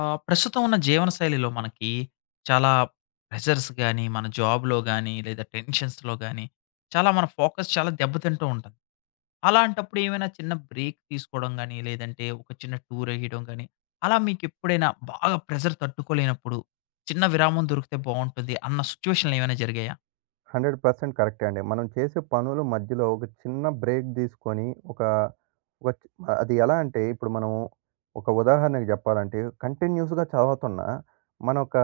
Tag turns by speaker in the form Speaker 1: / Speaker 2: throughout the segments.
Speaker 1: ప్రస్తుతం ఉన్న జీవనశైలిలో మనకి చాలా ప్రెషర్స్ గాని, మన జాబ్‌లో గాని, లేదా టెన్షన్స్‌లో గాని, చాలా మన ఫోకస్ చాలా దెబ్బతింటూ ఉంటుంది. అలాంటప్పుడు ఏమైనా చిన్న బ్రేక్ తీసుకోవడం గాని, లేదంటే ఒక చిన్న టూర్ ఎయడం గాని, అలా మీకెప్పుడైనా బాగా ప్రెషర్ తట్టుకోలేనప్పుడు, చిన్న విరామం దొరికితే బావుంటుంది అన్న సిట్యుయేషన్‌లు ఏమైనా జరిగాయా?
Speaker 2: 100% కరెక్టే అండి. మనం చేసే పనుల మధ్యలో ఒక చిన్న బ్రేక్ తీసుకొని ఒక ఒక చ్ అది ఎలా అంటే ఇప్పుడు మనం ఒక ఉదాహరణకు చెప్పాలంటే కంటిన్యూయస్‌గా చదువుతున్నా మన యొక్క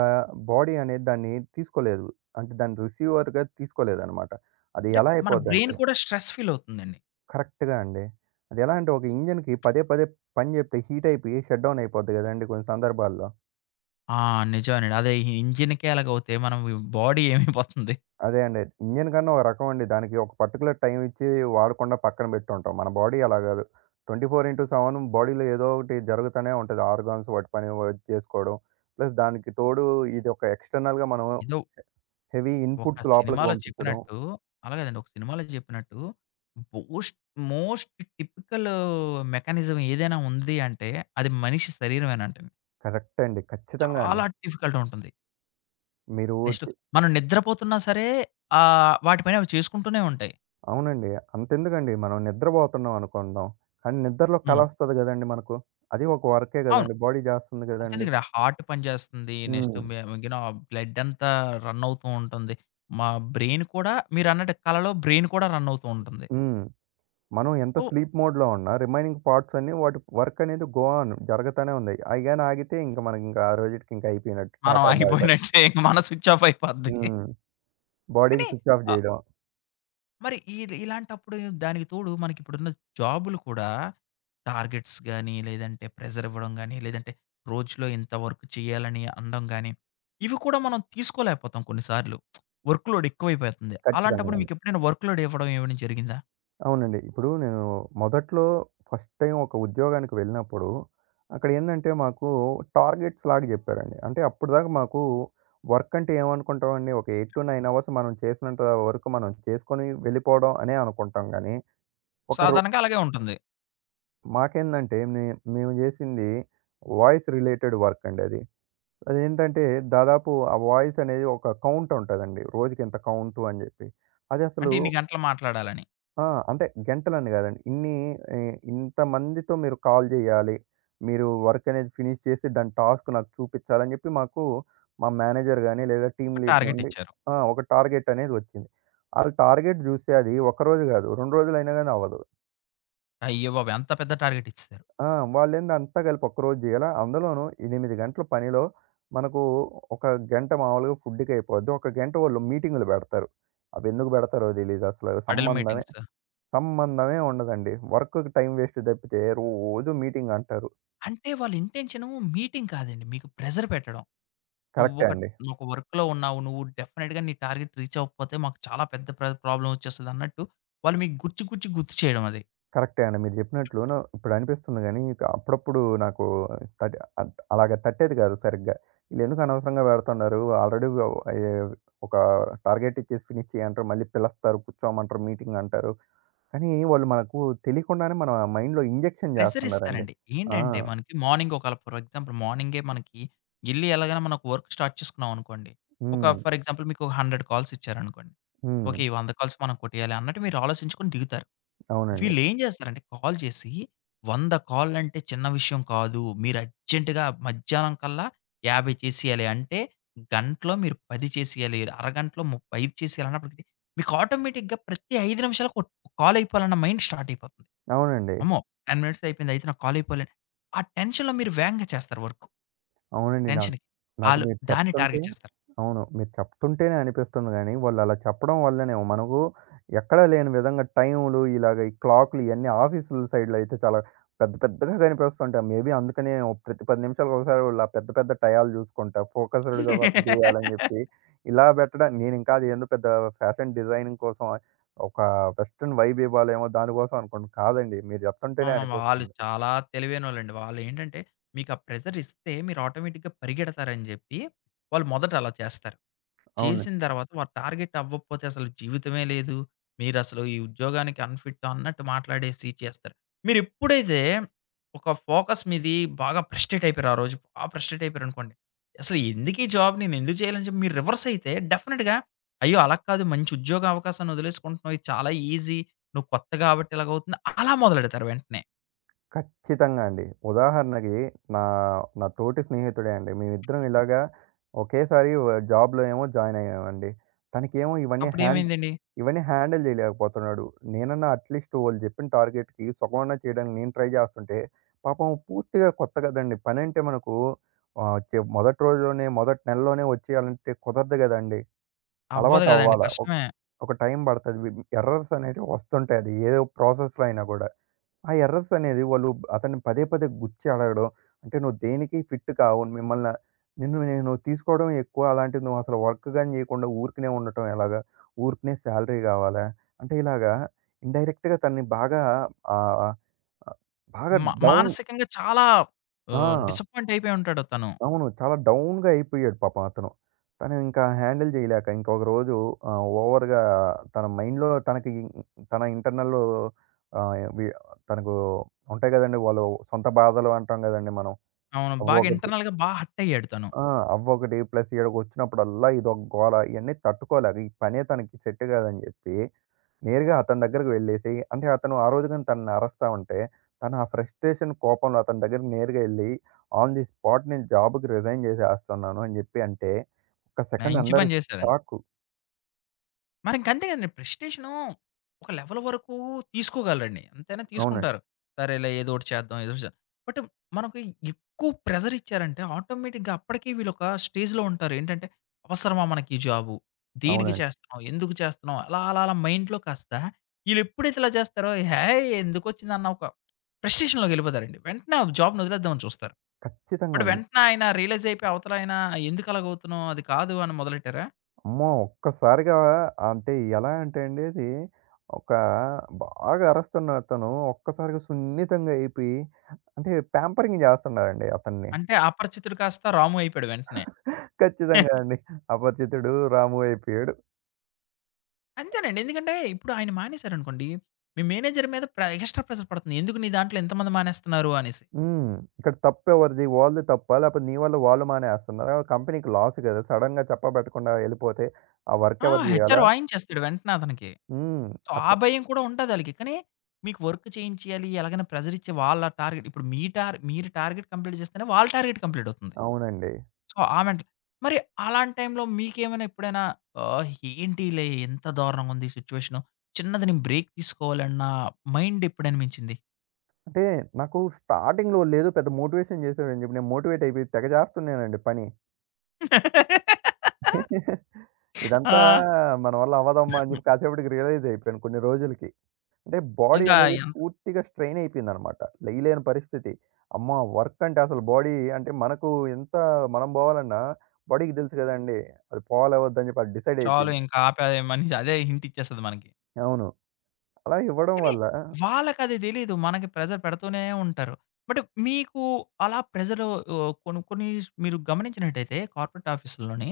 Speaker 2: బాడీ అనేది దాన్ని తీసుకోలేదు. అంటే దాన్ని రిసీవర్‌గా తీసుకోలేదన్నమాట. అది
Speaker 1: అంటే
Speaker 2: ఎలా
Speaker 1: మన బ్రెయిన్
Speaker 2: అయిపోద్దంటే ఓకే.
Speaker 1: కూడా స్ట్రెస్ ఫీల్ అవుతుందండి.
Speaker 2: కరెక్ట్‌గా అండి. అది ఎలా అంటే ఒక ఇంజిన్‌కి పదే పదే పని చెప్తే హీట్ అయిపోయి షట్ డౌన్ అయిపోద్ది కదండీ కొన్ని సందర్భాల్లో.
Speaker 1: ఆ! నిజమేనండి. అదే ఈ ఇంజిన్‌కే అలాగవుతే మనం బాడీ ఏమైపోతుంది?
Speaker 2: అదే అండి. ఇంజిన్ గన్ ఒక రకం అండి. దానికి ఒక పర్టిక్యులర్ టైమ్ ఇచ్చి వాడకుండా పక్కన పెట్టుంటాం. మన బాడీ అలా గాదు. 24/7 బాడీలో ఏదో ఒకటి జరుగుతూనే ఉంటది. ఆర్గాన్స్ వాటి పని చేసుకోవడం. ప్లస్ దానికి తోడు ఇదొక ఎక్స్‌టర్నల్‌గా మనం
Speaker 1: ఏదో
Speaker 2: హెవీ
Speaker 1: ఒక
Speaker 2: ఇన్‌పుట్స్ లోపలికి
Speaker 1: సినిమాలో
Speaker 2: పంపించడం.
Speaker 1: చెప్పినట్టు అలా కాదండి. ఒక సినిమాలో చెప్పినట్టు బోస్ట్ మోస్ట్ టిపికల్ మెకానిజం ఏదైనా ఉంది అంటే అది మనిషి శరీరమేనంటండి.
Speaker 2: కరెక్ట్ అండి. ఖచ్చితంగా అండి.
Speaker 1: చాలా డిఫికల్ట్ ఉంటుంది.
Speaker 2: మీరు
Speaker 1: నెక్స్ట్
Speaker 2: చె
Speaker 1: మనం నిద్రపోతున్నా సరే, వాటి పని అవి చేసుకుంటూనే ఉంటాయి.
Speaker 2: అవునండి. అంతెందుకండి మనం నిద్రపోతున్నాం అనుకుందాం. కానీ నిద్రలో
Speaker 1: హ్మ్.
Speaker 2: కలొస్తది గదండీ మనకు. అది ఒక వర్కే
Speaker 1: అవును.
Speaker 2: గదండీ. బాడీ జేస్తుంది
Speaker 1: అంతెందుకు
Speaker 2: గదండీ.
Speaker 1: ఇక్కడ హార్ట్ పనిచేస్తుంది. నెక్స్ట్
Speaker 2: హ్మ్.
Speaker 1: మిగిలిన బ్లడ్ అంతా రన్ అవుతూ ఉంటుంది. మా బ్రెయిన్ కూడా మీరన్నట్టు కలలో బ్రెయిన్ కూడా రన్ అవుతూ ఉంటుంది.
Speaker 2: హ్మ్. మనం ఎంత
Speaker 1: సో,
Speaker 2: స్లీప్ మోడ్‌లో ఉన్నా రిమైనింగ్ పార్ట్స్ అన్నీ వాటి వర్క్ అనేది గో ఆన్ జరగతానే ఉంది. అయి గాని ఆగితే ఇంక మనకింకా ఆ రోజుటికి ఇంక అయిపోయినట్టు.
Speaker 1: మనం
Speaker 2: టాటా బాయ్ బాయ్.
Speaker 1: ఆగిపోయినట్టే ఇంక మన స్విచ్ ఆఫ్ అయిపోద్ది.
Speaker 2: హ్మ్. బాడీకి
Speaker 1: కానీ
Speaker 2: స్విచ్ ఆఫ్
Speaker 1: ఆ!
Speaker 2: జేయడం.
Speaker 1: మరి ఇలాంటప్పుడు దానికి తోడు మనకిప్పుడున్న జాబులు కూడా టార్గెట్స్ గానీ, లేదంటే ప్రెషర్ ఇవ్వడం గానీ, లేదంటే రోజులో ఇంత వర్క్ చేయాలని అనడం గానీ, ఇవి కూడా మనం తీసుకోలేకపోతాం కొన్ని సార్లు. వర్క్ లోడ్ ఎక్కువైపోతుంది. అలాంటప్పుడు
Speaker 2: ఖచ్చితంగాను.
Speaker 1: మీకెప్పుడైనా వర్క్ లోడ్ ఇవ్వడం ఏమైనా జరిగిందా?
Speaker 2: అవునండి. ఇప్పుడు నేను మొదట్లో ఫస్ట్ టైమ్ ఒక ఉద్యోగానికి వెళ్ళినప్పుడు అక్కడేందంటే మాకు టార్గెట్స్ లాగా జెప్పారండి. అంటే అప్పటిదాకా మాకు వర్క్ అంటే ఏమనుకుంటామండి ఒక 8-9 అవర్స్ మనం చేసినంత వరకు మనం చేసుకొని వెళ్ళిపోవడం అనే అనుకుంటాం గానీ, ఒక రో
Speaker 1: సాధారణంగా అలాగే ఉంటుంది.
Speaker 2: మాకేందంటే మేము జేసింది వాయిస్ రిలేటెడ్ వర్క్ అండి అది. అదేంటంటే దాదాపు ఆ వాయిస్ అనేది ఒక కౌంట్ ఉంటదండి. రోజుకింత కౌంటు అని జెప్పి.
Speaker 1: అంటే
Speaker 2: అదసలు
Speaker 1: ఇన్ని గంటలు మాట్లాడాలని.
Speaker 2: ఆ! అంటే గంటలని గాదండి. ఇన్ని ఎ ఇంతమందితో మీరు కాల్ జేయాలి. మీరు వర్క్ అనేది ఫినిష్ చేసి దాని టాస్క్ నాకు చూపిచ్చాలని జెప్పి మాకు మా మేనేజర్ గాని లేదా
Speaker 1: ఒక
Speaker 2: టీమ్ లీడ్
Speaker 1: టార్గెట్
Speaker 2: నుండి
Speaker 1: ఇచ్చారు.
Speaker 2: ఆ! ఒక టార్గెట్ అనేది ఒచ్చింది. ఆళ్ళు టార్గెట్ జూస్తే అది ఒక్కరోజు గాదు, 2 రోజులైనా గాని అవ్వదు.
Speaker 1: అయ్య బాబోయ్! అంత పెద్ద టార్గెట్ ఇచ్చేసారు.
Speaker 2: ఆ! వాళ్ళేంది అంతా కలిపి ఒక్కరోజు జేయాల. అందులోనూ 8 గంటల పనిలో మనకు ఒక గంట మామూలుగా ఫుడ్‌కి అయిపోద్ది. ఒక గంట వాళ్ళు మీటింగులు బెడతారు. అవెందుకు బెడతారో తెలీదు అసలు.
Speaker 1: హడల్
Speaker 2: సంబంధమే
Speaker 1: మీటింగ్స్.
Speaker 2: సంబంధమే ఉండదండి. వర్క్‌కి టైం వేస్ట్ తప్పితే రోజు మీటింగ్ అంటారు.
Speaker 1: అంటే వాళ్ళ ఇంటెన్షన్ మీటింగ్ కాదండి. మీకు ప్రెషర్ పెట్టడం.
Speaker 2: కరెక్టే
Speaker 1: నువ్వొక
Speaker 2: అండి.
Speaker 1: ఒక వర్క్‌లో ఉన్నావు. నువ్వు డెఫినిట్‌గా నీ టార్గెట్ రీచ్ అవ్వకపోతే మాకు చాలా పెద్ద ప్రాబ్లమ్ వచ్చేస్తదన్నట్టు వాళ్ళు మీకు గుచ్చి, గుచ్చి గుర్తు చేయడం అది.
Speaker 2: కరెక్టే అండి. మీరు జెప్పినట్లును ఇప్పుడు అనిపిస్తుంది గానీ, ఇక అప్పుడప్పుడు నాకు తట్ అట్ అలాగ తట్టేది గాదు సరిగ్గా. ఈళ్ళెందుకు అనవసరంగా బెడుతున్నారు? ఆల్రెడీ వ్ ఏ ఒక టార్గెట్ ఇచ్చేసి ఫినిష్ చేయంటారు. మళ్ళీ పిలుస్తారు, కూర్చోమంటారు, మీటింగ్ అంటారు. కానీ వాళ్ళు మనకు తెలియకుండానే మన మైండ్‌లో ఇంజెక్షన్
Speaker 1: ప్రెషర్
Speaker 2: జేస్తన్నారండి.
Speaker 1: ఇస్తారండి.
Speaker 2: ఆ!
Speaker 1: ఏంటంటే మనకి మార్నింగ్ ఒకవేళ ఫర్ ఎగ్జాంపుల్ మార్నింగే మనకి ఎలాగైనా మనం ఒక వర్క్ స్టార్ట్ చేసుకున్నాం అనుకోండి. ఒక
Speaker 2: హ్మ్.
Speaker 1: ఫర్ ఎగ్జాంపుల్ మీకు 100 కాల్స్ ఇచ్చారనుకోండి.
Speaker 2: హ్మ్.
Speaker 1: ఓకే. ఈ 100 కాల్స్ మనం కొట్టేయాలి అన్నట్టు మీరు ఆలోచించుకొని దిగుతారు.
Speaker 2: అవునండి.
Speaker 1: వీళ్ళేం జేస్తారంటే కాల్ చేసి 100 కాల్లంటే చిన్న విషయం కాదు. మీరు అర్జెంట్‌గా మధ్యాహ్నం కల్లా 50 చేసేయాలి. అంటే గంటలో మీరు 10 చేసేయాలి. అరగంటలో 5 చేసేయాలి అన్నప్పటికి మీకు ఆటోమేటిక్‌గా ప్రతి 5 నిమిషాలకు కాల్ అయిపోవాలన్న మైండ్ స్టార్ట్ అయిపోతుంది.
Speaker 2: అవునండి.
Speaker 1: అమ్మో! 10 మినిట్స్ అయిపోయింది. అయితే నాకు కాల్ అయిపోలే. ఆ టెన్షన్‌లో మీరు వేగంగా చేస్తారు వర్క్.
Speaker 2: అవునండి. నాకు
Speaker 1: టెన్షన్‌కి.
Speaker 2: నాకు
Speaker 1: ఆళ్ళు
Speaker 2: మీరు
Speaker 1: దాన్ని
Speaker 2: చెప్తుంటే
Speaker 1: టార్గెట్ చేస్తారు.
Speaker 2: అవును. మీరు చెప్తుంటేనే అనిపిస్తుంది గానీ, వాళ్ళలా చెప్పడం వల్లనేమో మనకు ఎక్కడా లేని విధంగా టైములు, ఇలాగ ఈ క్లాక్‌లు ఇయన్నీ ఆఫీసుల సైడ్‌లో అయితే చాలా పెద్ద పెద్దగా కనిపిస్తుంటాయి. మేబీ అందుకనేమో ప్రతి 10 నిమిషాలకు ఒకసారి వాళ్ళు ఆ పెద్ద పెద్ద టయాలు చూసుకుంటా, ఫోకస్‌డ్‌గా వర్క్ జేయాలని జెప్పి, ఇలా పెట్టడం నేనింకా అదేందో పెద్ద ఫ్యాషన్ డిజైనింగ్ కోసం ఒక వెస్టర్న్ వైబ్ ఇవ్వాలేమో దానికోసం అనుకోండి. కాదండి. మీరు
Speaker 1: ఆ!
Speaker 2: చెప్తుంటేనే
Speaker 1: మా వాళ్ళు
Speaker 2: అనిపిస్తుంది.
Speaker 1: చాలా తెలివైనోళ్ళండి. వాళ్ళేంటంటే, మీకా ప్రెషర్ ఇస్తే మీరు ఆటోమేటిక్‌గా పరిగెడతారని జెప్పి, వాళ్ళు మొదట అలా చేస్తారు.
Speaker 2: అవును.
Speaker 1: చేసిన తర్వాత వారు టార్గెట్ అవ్వకపోతే అసలు జీవితమే లేదు. మీరసలు ఈ ఉద్యోగానికి అన్‌ఫిట్ అన్నట్టు మాట్లాడేసి చేస్తారు. మీరెప్పుడైతే ఒక ఫోకస్ మీది బాగా ఫ్రస్ట్రేట్ అయిపోయారు ఆ రోజు. బాగా ఫ్రస్ట్రేట్ అయిపోయారనుకోండి. అసలు ఎందుకీ జాబ్ నేనెందుకు చేయాలని చెప్పి మీరు రివర్స్ అయితే డెఫినిట్‌గా అయ్యో! అలా కాదు, మంచి ఉద్యోగ అవకాశాన్ని వదిలేసుకుంటున్నావు. ఇది చాలా ఈజీ. నువ్వు కొత్త గాబట్టి ఇలాగవుతుంది. అలా మొదలెడతారు వెంటనే.
Speaker 2: ఖచ్చితంగా అండి. ఉదాహరణకి నా, నా తోటి స్నేహితుడే అండి. మేమిద్దరం ఇలాగా ఒకేసారి జాబ్‌లో ఏమో జాయిన్ అయ్యామండి. తనకేమో ఇవన్నీ హ్యాండ్
Speaker 1: అప్పుడేమైందండి?
Speaker 2: ఇవన్నీ హ్యాండిల్ చేయలేకపోతున్నాడు. నేనన్నా అట్‌లీస్ట్ వాళ్ళు చెప్పిన టార్గెట్‌కి సగమన్నా చేయడానికి నేను ట్రై చేస్తుంటే, పాపం పూర్తిగా కొత్త కదండీ. పనంటే మనకు ఆహ్, చె మొదటి రోజులోనే, మొదటి నెలలోనే వచ్చేయాలంటే కుదరదు గదండీ.
Speaker 1: అవ్వదు
Speaker 2: అలవాటు
Speaker 1: గదండీ!
Speaker 2: అవ్వాల. ఒక
Speaker 1: కష్టమే.
Speaker 2: ఒక టైం పడతది. ఎర్రర్స్ అనేటివి వస్తుంటాయి. అది ఏదో ప్రాసెస్‌లో అయినా గూడా. ఆ ఎర్రర్స్ అనేది వాళ్ళు అతన్ని పదే పదే గుచ్చి అడగడం, అంటే "నువ్వు దేనికి ఫిట్ కావు. నిన్ను నేను తీసుకోవడం ఎక్కువ. అలాంటిది నువ్వు అసలు వర్క్ గాని చేయకుండా ఊరికనే ఉండటం ఎలాగా? ఊరికనే శాలరీ కావాలా?" అంటే ఇలాగా ఇండైరెక్ట్‌గా తనని బాగా ఆహ్, బాగా
Speaker 1: మా
Speaker 2: డౌన్
Speaker 1: మానసికంగా చాలా
Speaker 2: ఆ!
Speaker 1: డిసప్పాయింట్ అయిపోయుంటాడు తను.
Speaker 2: అవును. చాలా డౌన్‌గా అయిపోయాడు పాపం అతను. తను ఇంకా హ్యాండిల్ చేయలేక ఇంకొక రోజు ఓవర్‌గా తన మైండ్‌లో తనకి ఇం- తన ఇంటర్నల్‌లో ఆహ్, వి తనకు ఉంటాయి కదండీ! వాళ్ళు సొంత బాధలు అంటాం కదండీ మనం.
Speaker 1: అవును. బాగా
Speaker 2: అవ్వొకటి
Speaker 1: ఇంటర్నల్‌గా హర్ట్ అయ్యాడు తను.
Speaker 2: ఆ! అవ్వొకటి ప్లస్ ఈడకొచ్చినప్పుడల్లా ఇదొక గోల ఇయన్నీ తట్టుకోలేక ఈ పనే తనకి సెట్ కాదని చెప్పి నేరుగా అతని దగ్గరికి వెళ్ళేసి అంటే అతను ఆ రోజు గాని తనని అరుస్తా ఉంటే, తను ఆ ఫ్రస్ట్రేషన్ కోపంలో అతని దగ్గరికి నేరుగా ఎళ్లి, ఆన్ ది స్పాట్ నేను జాబ్‌కి రిజైన్ చేసేస్తున్నాను అని జెప్పి అంటే, ఒక్క
Speaker 1: నా
Speaker 2: సెకండ్
Speaker 1: ఇంచి
Speaker 2: అందరూ
Speaker 1: పని
Speaker 2: వామ్మో!
Speaker 1: జేశారని.
Speaker 2: షాకు.
Speaker 1: మరి ఇంక అంతే కదండీ. ప్రెస్టేషను ఒక లెవెల్ వరకు తీసుకోగలరండి. ఎంతైనా
Speaker 2: అవునండి.
Speaker 1: తీసుకుంటారు. సరేలే ఏదో ఒకటి చేద్దాం, ఏదో ఒకటి చేద్దాం. బట్ మనకి ఎక్కువ ప్రెషర్ ఇచ్చారంటే ఆటోమేటిక్‌గా అప్పటికి వీళ్ళొక స్టేజ్‌లో ఉంటారు. ఏంటంటే అవసరమా మనకి ఈ జాబు? దేనికి
Speaker 2: అవునండి.
Speaker 1: చేస్తున్నాం? ఎందుకు చేస్తున్నాం? అలా అలా అలా మైండ్‌లో కాస్త ఈళ్ళెప్పుడైతే ఇలా చేస్తారో హేయ్! ఎందుకొచ్చిందన్న ఒక ఫ్రస్ట్రేషన్‌లోకెళ్ళిపోతారండి. వెంటనే ఆ జాబ్‌ని వదిలేద్దామని చూస్తారు.
Speaker 2: ఖచ్చితంగా
Speaker 1: బట్
Speaker 2: అండి.
Speaker 1: వెంటనే ఆయన రియలైజ్ అయిపోయి అవతలాయన ఎందుకు అలాగవుతున్నావు? అది కాదు అని మొదలెట్టారా?
Speaker 2: అమ్మో! ఒక్కసారిగా అంటే ఎలా అంటే అండి అది, ఒక బాగా అరుస్తున్న అతను ఒక్కసారిగా సున్నితంగా అయిపోయి, అంటే ప్యాంపరింగ్ చేస్తున్నారండి అతన్ని.
Speaker 1: అంటే అపరిచితుడు కాస్త రాము అయిపోయాడు వెంటనే.
Speaker 2: ఖచ్చితంగా అండి. అపరిచితుడు రాము అయిపోయాడు.
Speaker 1: అంతేనండి. ఎందుకంటే ఇప్పుడు ఆయన మానేసారనుకోండి, మీ మేనేజర్ మీద ఎక్స్‌ట్రా ప్రెషర్ పడుతుంది. ఎందుకు నీ దాంట్లో ఇంతమంది మానేస్తున్నారు అనేసి.
Speaker 2: హ్మ్. ఇక్కడ తప్పెవరిది? వాళ్ళది తప్పా? లేపోతే నీ వల్ల వాళ్ళు మానేస్తున్నారా? కంపెనీకి లాస్ గదా! సడెన్‌గా చెప్పబెట్టకుండా ఎళ్ళిపోతే, ఆ వర్క్
Speaker 1: ఆ!
Speaker 2: ఎవరు
Speaker 1: హెచ్‌ఆర్
Speaker 2: జేయాలా?
Speaker 1: వాయించేస్తాడు వెంటనే అతనికి.
Speaker 2: హ్మ్.
Speaker 1: సో, ఆ
Speaker 2: అట్లా
Speaker 1: భయం కూడా ఉంటదాళ్ళకి. కానీ మీకు వర్క్ చేయించేయాలి, ఎలాగైనా ప్రెషర్ ఇచ్చి వాళ్ళ టార్గెట్ ఇప్పుడు మీ టార్ మీరు టార్గెట్ కంప్లీట్ చేస్తేనే వాళ్ళ టార్గెట్ కంప్లీట్ అవుతుంది.
Speaker 2: అవునండి.
Speaker 1: సో, ఆ మెంటల్ మరి అలాంటి టైంలో మీకేమైనా ఎప్పుడైనా, ఏంటిలే ఎంత దారుణంగా ఉంది సిట్యుయేషను. చిన్నది నేను బ్రేక్ తీసుకోవాలన్న మైండ్ ఎప్పుడనిపించింది?
Speaker 2: అంటే నాకు స్టార్టింగ్‌లో ఓళ్ళేదో పెద్ద మోటివేషన్ జేసారని జెప్పి, నేను మోటివేట్ అయిపోయి తెగ జేస్తున్నానండి పని. ఇదంతా
Speaker 1: ఆ!
Speaker 2: మన వల్ల అవ్వదమ్మా అని
Speaker 1: హ్మ్.
Speaker 2: జెప్పి కాసేపటికి రియలైజ్ అయిపోయాను కొన్ని రోజులకి. అంటే బాడీ
Speaker 1: ఇంకా
Speaker 2: అనేది పూర్తిగా స్ట్రెయిన్ అయిపోయిందనమాట. లేయలేని పరిస్థితి. అమ్మ! వర్క్ అంటే అసలు బాడీ అంటే మనకు ఎంత మనం పోవాలన్నా బాడీకి తెలుసు కదండీ! అది పోవాలా వద్దా అని చెప్పి అది డిసైడ్
Speaker 1: చాలు
Speaker 2: అయిపోయింది.
Speaker 1: ఇంకా ఆపేయమని అదే హింట్ ఇచ్చేస్తది మనకి.
Speaker 2: అవును. అలా ఇవ్వడం
Speaker 1: కానీ
Speaker 2: వల్ల
Speaker 1: వాళ్ళకది తెలీదు. మనకి ప్రెషర్ పెడుతూనే ఉంటారు. బట్ మీకు అలా ప్రెషరు, కొన్ని కొన్ని మీరు గమనించినట్టయితే కార్పొరేట్ ఆఫీసుల్లోని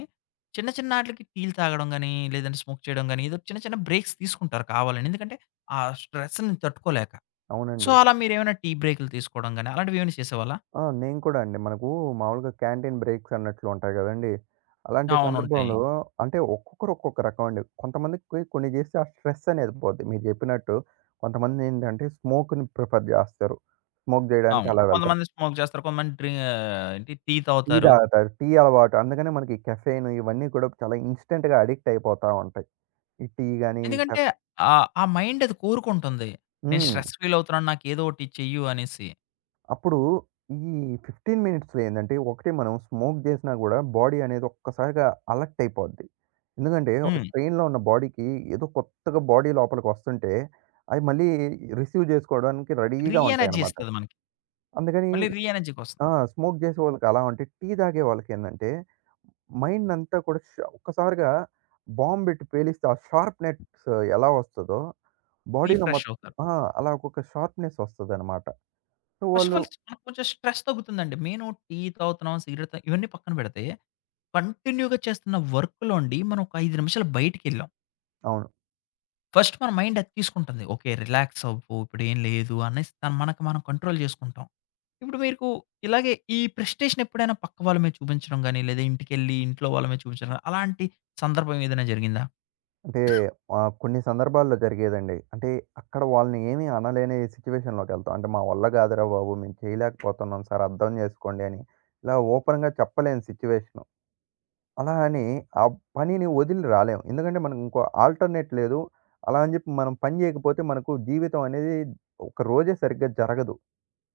Speaker 1: చిన్న చిన్న ఆటిలకి టీలు తాగడం గాని, లేదంటే స్మోక్ చేయడం గాని, ఏదో చిన్న చిన్న బ్రేక్స్ తీసుకుంటారు కావాలని. ఎందుకంటే ఆ స్ట్రెస్‌ని తట్టుకోలేక. సో,
Speaker 2: అవునండి.
Speaker 1: అలా మీరేమైనా టీ బ్రేకులు తీసుకోవడం గాని, అలాంటివి ఏమైనా చేసేవాళ్ళా?
Speaker 2: ఆ! నేను కూడా అండి. మనకు మామూలుగా క్యాంటీన్ బ్రేక్స్ అన్నట్లు ఉంటాయి గదండీ! అలాంటి
Speaker 1: అవును. ఉంటాయి.
Speaker 2: సందర్భంలో అంటే ఒక్కొక్కరు ఒక్కొక్క రకం అండి. కొంతమందికి కొన్ని చేస్తే ఆ స్ట్రెస్ అనేది పోద్ది. మీరు జెప్పినట్టు కొంతమంది ఏంటంటే స్మోక్‌ని ప్రిఫర్ జేస్తారు. స్మోక్ జేయడానికి
Speaker 1: అవును.
Speaker 2: అలా వెళ్తారు.
Speaker 1: కొంతమంది స్మోక్ చేస్తారు. కొంతమంది డ్రి ఆహ్, ఏంటి టీ
Speaker 2: టీ
Speaker 1: తాగుతారు.
Speaker 2: తాగుతారు. టీ అలవాటు. అందుకనే మనకి కెఫెయిన్ ఇవన్నీ కూడా చాలా ఇన్‌స్టంట్‌గా అడిక్ట్ అయిపోతా ఉంటాయి. ఈ టీ గాని
Speaker 1: ఎందుకంటే
Speaker 2: కెఫ్
Speaker 1: ఆ మైండ్ అది కోరుకుంటుంది. నేను
Speaker 2: హ్మ్.
Speaker 1: స్ట్రెస్ ఫీల్ అవుతున్నాను. నాకేదో ఒకటి చెయ్యు అనేసి.
Speaker 2: అప్పుడు ఈ 15 మినిట్స్‌లో ఏందంటే, ఒకటి మనం స్మోక్ చేసినా కూడా బాడీ అనేది ఒక్కసారిగా అలర్ట్ అయిపోద్ది. ఎందుకంటే,
Speaker 1: హ్మ్.
Speaker 2: స్ట్రెయిన్‌లో ఉన్న బాడీకి ఏదో కొత్తగా బాడీ లోపలికి వస్తుంటే, అవి మళ్ళీ రిసీవ్ చేసుకోవడానికి
Speaker 1: రీ
Speaker 2: రెడీగా
Speaker 1: ఎనర్జీ
Speaker 2: ఉంటాయన్నమాట.
Speaker 1: ఇస్తది మనకి.
Speaker 2: అందుకని
Speaker 1: మళ్ళీ రీ ఎనర్జీకొస్తాం.
Speaker 2: ఆ! స్మోక్ చేసే వాళ్ళకి అలా ఉంటే, టీ తాగే వాళ్ళకి ఏందంటే మైండంతా కూడా ఒక్కసారిగా బాంబ్ పెట్టి పేలిస్తే ఆ షార్ప్‌నెస్ ఎలా వస్తదో బాడీలో
Speaker 1: రీఫ్రెష్
Speaker 2: మొత్
Speaker 1: అవుతారు.
Speaker 2: ఆ! అలా ఒక్కొక్క షార్ప్‌నెస్ వస్తదనమాట. సో,
Speaker 1: ఫస్ట్ ఆఫ్
Speaker 2: వాళ్ళు
Speaker 1: ఆల్ మనకు కొంచెం స్ట్రెస్ తగ్గుతుందండి. మెయిను టీ తాగుతున్నాం, సిగరెట్ తా ఇవన్నీ పక్కన పెడితే కంటిన్యూ‌గా చేస్తున్న వర్క్‌లోండి మనం ఒక 5 నిమిషాలు బయటికెళ్ళాం.
Speaker 2: అవును.
Speaker 1: ఫస్ట్ మన మైండ్ అది తీసుకుంటుంది. ఓకే. రిలాక్స్ అవ్వు. ఇప్పుడేం లేదు అనేసి తను మనకు మనం కంట్రోల్ చేసుకుంటాం. ఇప్పుడు మీకు ఇలాగే ఈ ప్రెస్టేషన్ ఎప్పుడైనా పక్క వాళ్ళ మీద చూపించడం గాని, లేదా ఇంటికెళ్ళి ఇంట్లో వాళ్ళ మీద చూపించడం గాని, అలాంటి సందర్భం ఏదైనా జరిగిందా?
Speaker 2: అంటే కొన్ని సందర్భాల్లో జరిగేదండి. అంటే అక్కడ వాళ్ళని ఏమీ అనలేని సిట్యుయేషన్‌లోకెళ్తాం. అంటే మా వల్ల కాదురా బాబు! మేము చేయలేకపోతున్నాం సార్ అర్థం చేసుకోండి అని ఇలా ఓపెన్‌గా చెప్పలేని సిట్యుయేషను. అలా అని ఆ పనిని వదిలి రాలేం. ఎందుకంటే మనకు ఇంకో ఆల్టర్‌నేట్ లేదు. అలా అని చెప్పి మనం పని చేయకపోతే మనకు జీవితం అనేది ఒక రోజే సరిగ్గా జరగదు.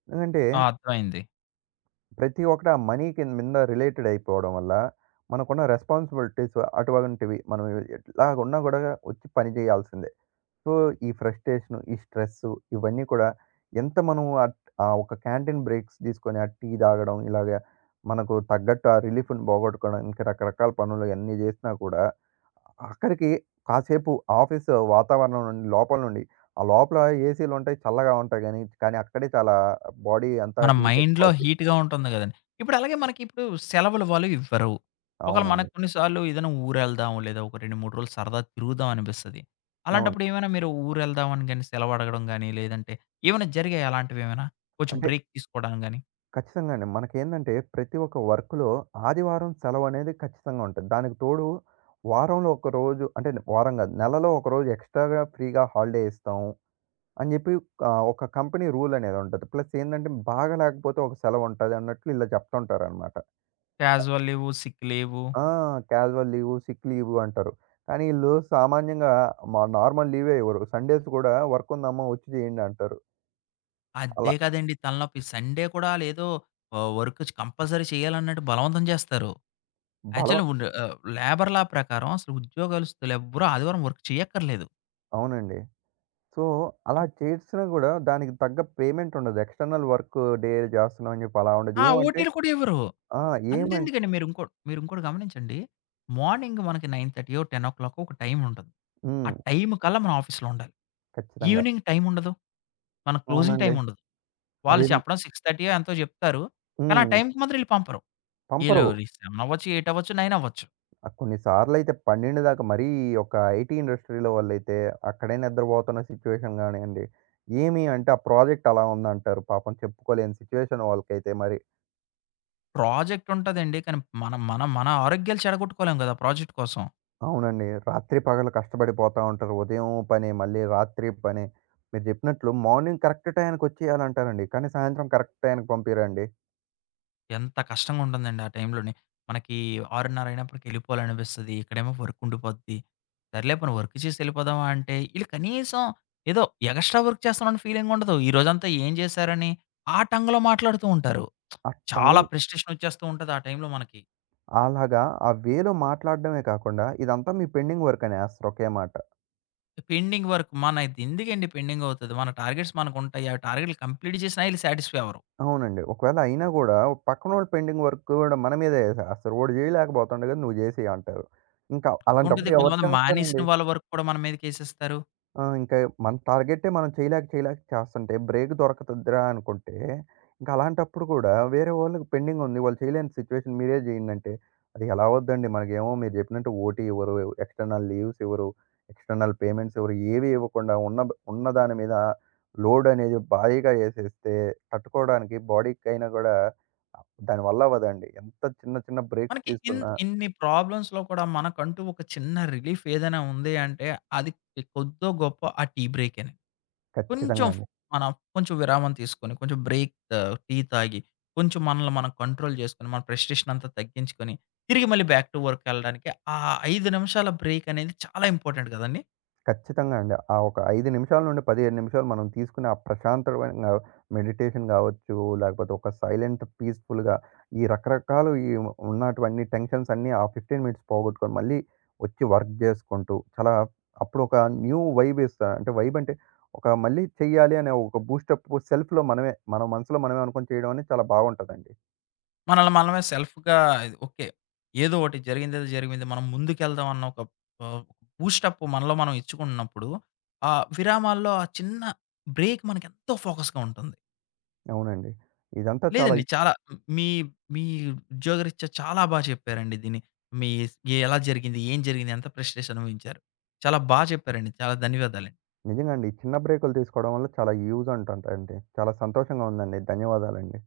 Speaker 2: ఎందుకంటే
Speaker 1: ఆ! అర్థమైంది.
Speaker 2: ప్రతి ఒక్కటి ఆ మనీ కింద మింద రిలేటెడ్ అయిపోవడం వల్ల మనకున్న రెస్పాన్సిబిలిటీస్ అటువంటివి. మనం ఎట్లాగున్నా కూడా వచ్చి పని చేయాల్సిందే. సో, ఈ ఫ్రస్ట్రేషను, ఈ స్ట్రెస్సు ఇవన్నీ కూడా ఎంత మనం అట్ ఆ ఒక క్యాంటీన్ బ్రేక్స్ తీసుకొని ఆ టీ తాగడం, ఇలాగ మనకు తగ్గట్టు ఆ రిలీఫ్‌ని పోగొట్టుకోవడం, ఇంకా రకరకాల పనులు ఇయన్నీ చేసినా కూడా ఆఖరికి కాసేపు ఆఫీస్ వాతావరణం నుండి లోపల నుండి ఆ లోపల ఏసీలు ఉంటాయి. చల్లగా ఉంటాయి గానీ, కానీ అక్కడే చాలా బాడీ అంతా
Speaker 1: మన
Speaker 2: హీట్
Speaker 1: మైండ్‌లో
Speaker 2: ఎక్కిపోద్ది.
Speaker 1: హీట్‌గా ఉంటుంది గదండీ. ఇప్పుడు అలాగే మనకి ఇప్పుడు సెలవులు వాళ్ళు ఇవ్వరు. ఒకవేళ మనకు
Speaker 2: అవునండి.
Speaker 1: కొన్ని సార్లు ఏదైనా ఊరెళ్దాం, లేదా ఒక 2, 3 రోజులు సరదా తిరుగుదాం అనిపిస్తది.
Speaker 2: అవును.
Speaker 1: అలాంటప్పుడు ఏమైనా మీరు ఊరెళ్దాం అని గాని, సెలవు అడగడం గాని, లేదంటే ఏమైనా జరిగాయా అలాంటివేమైనా? కొంచెం
Speaker 2: అంటే
Speaker 1: బ్రేక్ తీసుకోవడం గాని?
Speaker 2: ఖచ్చితంగా అండి. మనకేందంటే ప్రతి ఒక్క వర్క్‌లో ఆదివారం సెలవనేది ఖచ్చితంగా ఉంటది. దానికి తోడు వారంలో ఒక రోజు అంటే వారం కాదు. నెలలో ఒకరోజు ఎక్స్‌ట్రా‌గా ఫ్రీ‌గా హాలిడే ఇస్తాం అని జెప్పి ఒక కంపెనీ రూల్ అనేది ఉంటది. ప్లస్ ఏందంటే బాగా లేకపోతే ఒక సెలవు ఉంటది అన్నట్లు ఇలా చెప్తుంటారనమాట.
Speaker 1: Casual leave, sick leave?
Speaker 2: ఆ! క్యాజువల్ లీవ్, సిక్ లీవ్ అంటారు. కానీ ఈళ్ళు సామాన్యంగా మా నార్మల్ లీవే ఇవ్వరు. సండేస్ కూడా వర్క్ ఉందమ్మా వచ్చి చేయండి అంటారు.
Speaker 1: అదే
Speaker 2: అలా
Speaker 1: కదండీ తలనొప్పి. సండే కూడా ఆళ్ళేదో వర్క్ కంపల్సరీ చేయాలన్నట్టు బలవంతం చేస్తారు.
Speaker 2: బలవ
Speaker 1: యాక్చువల్లీ లేబర్ లా ప్రకారం అసలు ఉద్యోగస్తులెవ్వరూ ఆదివారం వర్క్ చేయక్కర్లేదు.
Speaker 2: అవునండి. సో, అలా చేసినా గూడా దానికి తగ్గ పేమెంట్ ఉండదు. ఎక్స్‌టర్నల్ వర్క్ డే జేస్తున్నాం అని జెప్పి అలా ఉండదు.
Speaker 1: ఆ!
Speaker 2: ఏమంటే
Speaker 1: ఓటీలు కూడా ఇవ్వరు.
Speaker 2: ఆ! ఏమంటే
Speaker 1: అంతెందుకండి మీరు ఇంకో మీరు ఇంకోటి గమనించండి. మార్నింగ్ మనకి 9:30 10:00 ఒక టైమ్ ఉంటది. ఆ
Speaker 2: హ్మ్.
Speaker 1: టైమ్ కల్లా మనం ఆఫీస్‌లో ఉండాలి.
Speaker 2: ఖచ్చితంగా.
Speaker 1: ఈవినింగ్ టైమ్ ఉండదు. మన క్లోజింగ్
Speaker 2: అవునండి.
Speaker 1: టైమ్ ఉండదు. వాళ్ళు
Speaker 2: అది
Speaker 1: చెప్పడం 6:30 ఎంతో చెప్తారు. కానీ ఆ
Speaker 2: హ్మ్.
Speaker 1: టైంకి మాత్రం ఈళ్ళు పంపరు. ఈళ్ళు
Speaker 2: పంపరు.
Speaker 1: 7 అవ్వచ్చు, 8 అవ్వచ్చు, 9 అవ్వచ్చు.
Speaker 2: ఆహ్, కొన్ని సార్లయితే 12 దాకా మరీ ఒక ఐటీ ఇండస్ట్రీ‌లో వాళ్ళైతే అక్కడే నిద్రబోతున్న సిట్యుయేషన్ గానియండి, ఏమి అంటే ఆ ప్రాజెక్ట్ అలా ఉందంటారు. పాపం చెప్పుకోలేని సిట్యుయేషన్ వాళ్ళకైతే మరి.
Speaker 1: ప్రాజెక్ట్ ఉంటదండి. కానీ మనం మనం మన ఆరోగ్యాలు చెడగొట్టుకోలేం గదా! ప్రాజెక్ట్ కోసం.
Speaker 2: అవునండి. రాత్రి పగలు కష్టపడి పోతా ఉంటారు. ఉదయం పని, మళ్ళీ రాత్రి పని. మీరు జెప్పినట్లు మార్నింగ్ కరెక్ట్ టయానికొచ్చేయాలంటారండి. కానీ సాయంత్రం కరెక్ట్ టయానికి పంపియరండి.
Speaker 1: ఎంత కష్టంగా ఉంటుందండి ఆ టైంలోని. మనకి 6:30 అయినప్పటికి ఎళ్ళిపోవాలనిపిస్తది. ఇక్కడేమో వర్క్ ఉండిపోద్ది. సర్లే పోనీ వర్క్ చేసి ఎళ్ళిపోదామా అంటే, ఈళ్ళు కనీసం ఏదో ఎగస్ట్రా వర్క్ చేస్తున్నామని ఫీలింగ్ ఉండదు. ఈ రోజంతా ఏం చేశారని ఆ టంగ్‌లో మాట్లాడుతూ ఉంటారు.
Speaker 2: ఆ టంగ్
Speaker 1: చాలా ఫ్రస్ట్రేషన్ వచ్చేస్తూ ఉంటది ఆ టైంలో మనకి.
Speaker 2: అలాగా ఆ వేలో మాట్లాడడమే కాకుండా, ఇదంతా మీ పెండింగ్ వర్క్ అనేస్తారు ఒకే మాట.
Speaker 1: పెండింగ్ వర్క్ మనది ఎందుకండి పెండింగ్ అవుతది? మన టార్గెట్స్ మనకుంటాయి. ఆ టార్గెట్‌లు కంప్లీట్ చేసినా ఈళ్ళు సాటిస్ఫై అవ్వరు.
Speaker 2: అవునండి. ఒకవేళ అయినా గూడా పక్కనోళ్ళు పెండింగ్ వర్క్ గూడా మన మీదే ఏసేస్తారు. "వాడు జేయలేకపోతుండు గదా! నువ్వు జేసేయి" అంటారు. ఇంకా
Speaker 1: ఉంటది
Speaker 2: అలాంటప్పుడు ఎవరు
Speaker 1: కొంతమంది మానేసిన
Speaker 2: చేస్తారండి?
Speaker 1: వాళ్ళ వర్క్ కూడా మన మీదకేసేస్తారు.
Speaker 2: ఆ! ఇంకా మన టార్గెటే మనం చేయలేక, చేయలేక చేస్తంటే బ్రేక్ దొరకతదిరా అనుకుంటే, ఇంక అలాంటప్పుడు కూడా వేరే వాళ్ళకి పెండింగ్ ఉంది. వాళ్ళు చేయలేని సిచ్యువేషన్ మీరే చేయండంటే, అది ఎలా అవ్వద్దండి. మనకేమో మీరు చెప్పినట్టు ఓటీ ఇవ్వరు, ఎక్స్టర్నల్ లీవ్స్ ఇవ్వరు, ఎక్స్టర్నల్ పేమెంట్స్ ఇవ్వరు. ఏవి ఇవ్వకుండా ఉన్న దాని మీద లోడ్ అనేది భారీగా ఏసేస్తే తట్టుకోవడానికి బాడీకైనా కూడా దానివల్ల అవ్వదండి. ఎంత చిన్న చిన్న బ్రేక్స్
Speaker 1: మనకి
Speaker 2: తీసుకున్నా
Speaker 1: ఇన్ని ప్రాబ్లమ్స్‌లో కూడా మనకంటూ ఒక చిన్న రిలీఫ్ ఏదైనా ఉంది అంటే, అది కొద్దో గొప్పో ఆ టీ బ్రేకేనే. కొంచెం
Speaker 2: ఖచ్చితంగా అండి.
Speaker 1: మనం కొంచెం విరామం తీసుకొని, కొంచెం బ్రేక్ టీ తాగి, కొంచెం మనల్ని మనం కంట్రోల్ చేసుకొని, మన ఫ్రస్ట్రేషన్ అంతా తగ్గించుకొని, తిరిగి మళ్ళీ బ్యాక్ టు వర్క్ ఎళ్ళడానికి ఆ 5 నిమిషాల బ్రేక్ అనేది చాలా ఇంపార్టెంట్ కదండీ!
Speaker 2: ఖచ్చితంగా అండి. ఆ ఒక 5 నిమిషాల నుండి 15 నిమిషాలు మనం తీసుకునే ఆ ప్రశాంతమైన మెడిటేషన్ గావచ్చు, లేకపోతే ఒక సైలెంట్ పీస్‌ఫుల్‌గా ఈ రకరకాలు ఈ ఉన్నటివన్నీ టెన్షన్స్ అన్నీ ఆ 15 మినిట్స్ పోగొట్టుకొని మళ్ళీ వచ్చి వర్క్ జేసుకుంటూ చాలా అప్పుడొక న్యూ వైబ్ ఇస్తా అంటే వైబ్ అంటే ఒక మళ్ళీ చెయ్యాలి అనే ఒక బూస్టప్ సెల్ఫ్‌లో మనమే మన మనసులో మనమే అనుకోని చేయడం అనేది చాలా బావుంటదండి.
Speaker 1: మనల్ని మనమే సెల్ఫ్‌గా ఇది ఓకే. ఏదో ఒకటి జరిగిందేదో జరిగింది. మనం ముందుకెళ్దాం అన్న ఒక ఆహ్, బూస్టప్ మనలో మనం ఇచ్చుకున్నప్పుడు, ఆ విరామాల్లో ఆ చిన్న బ్రేక్ మనకెంతో ఫోకస్‌గా ఉంటుంది.
Speaker 2: అవునండి. ఇదంతా చాలా
Speaker 1: లేదండి చాలా మీ మీ ఉద్యోగరీత్యా చాలా బా చెప్పారండి దీన్ని. మీ ఏ- ఎలా జరిగింది? ఏం జరిగింది? ఎంత ఫ్రస్ట్రేషన్ అనుభవించారు? చాలా బా చెప్పారండి. చాలా ధన్యవాదాలండి.
Speaker 2: నిజంగా అండి. ఈ చిన్న బ్రేకులు తీసుకోవడం వల్ల చాలా యూజ్ ఉంటుంటండి. చాలా సంతోషంగా ఉందండి. ధన్యవాదాలండి.